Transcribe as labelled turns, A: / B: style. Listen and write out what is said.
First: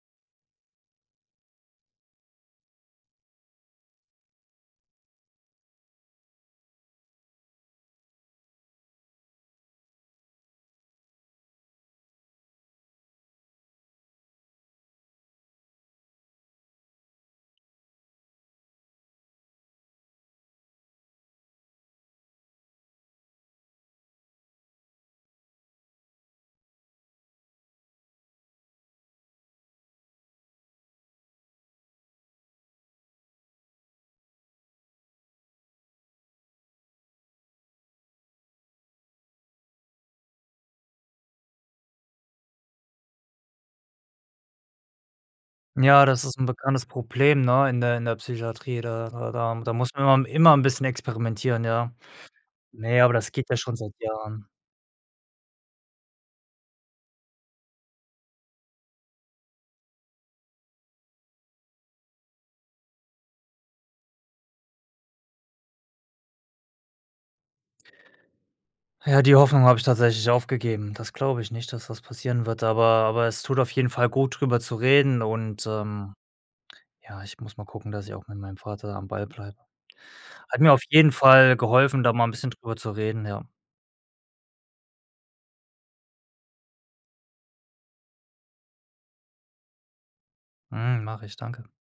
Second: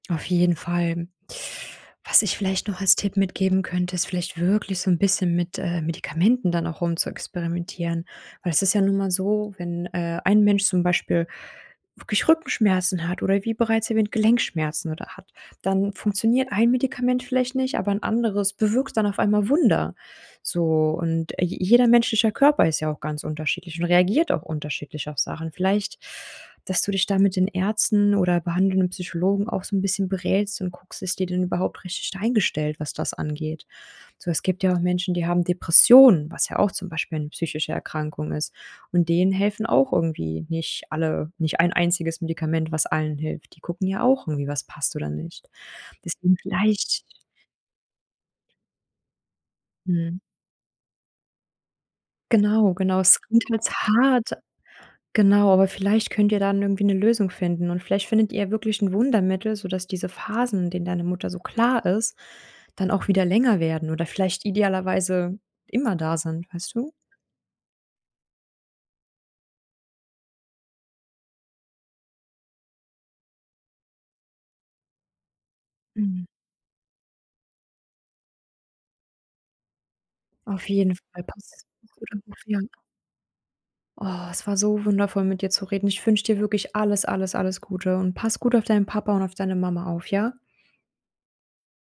A: Auf jeden Fall. Was ich vielleicht noch als Tipp mitgeben könnte, ist vielleicht wirklich so 'n bisschen mit, äh, Medikamenten dann auch rumzuexperimentieren, weil es ist ja nun einmal so, wenn, äh, ein Mensch zum Beispiel wirklich Rückenschmerzen hat oder wie bereits erwähnt, Gelenkschmerzen oder hat, dann funktioniert ein Medikament vielleicht nicht, aber ein anderes bewirkt dann auf einmal Wunder. So und, äh, je jeder menschlicher Körper ist ja auch ganz unterschiedlich und reagiert auch unterschiedlich auf Sachen. Vielleicht, dass du dich da mit den Ärzten oder behandelnden Psychologen auch so 'n bisschen berätst und guckst: „ist die denn überhaupt richtig eingestellt, was das angeht?“ So, es gibt ja auch Menschen, die haben Depressionen, was ja auch zum Beispiel 'ne psychische Erkrankung ist und denen helfen auch irgendwie nicht alle nicht ein einziges Medikament, was allen hilft. Die gucken ja auch irgendwie, was passt oder nicht.
B: Ja, das
A: Deswegen
B: ist 'n bekanntes
A: vielleicht
B: Problem, ne, in der in der Psychiatrie. Da da da m da muss
A: Mhm.
B: man immer 'n bisschen experimentieren, ja.
A: Genau, genau.
B: Ne, aber
A: Es
B: das
A: klingt
B: geht ja
A: jetzt
B: schon seit
A: hart
B: Jahren.
A: genau, aber vielleicht könnt ihr dann irgendwie eine Lösung finden und vielleicht findet ihr wirklich ein Wundermittel, sodass diese Phasen, in denen deine Mutter so klar ist, dann auch wieder länger werden oder vielleicht idealerweise immer da sind, weißt du?
B: Ja, die Hoffnung habe ich tatsächlich aufgegeben. Das glaube ich nicht, dass das passieren wird, aber aber es tut auf jeden Fall gut, drüber zu reden und, ähm,
A: Mhm.
B: ja, ich muss mal gucken, dass ich auch mit meinem Vater am Ball bleibe. Hat
A: Auf
B: mir auf
A: jeden
B: jeden
A: Fall
B: Fall
A: passt's.
B: geholfen, da
A: Guter
B: mal 'n
A: Move,
B: bisschen
A: ja.
B: drüber zu reden, ja.
A: Oh, es war so wundervoll mit dir zu reden. Ich wünsche dir wirklich alles, alles, alles Gute und pass gut auf deinen Papa und auf deine Mama auf, ja?
B: Mhm. Mache ich, danke.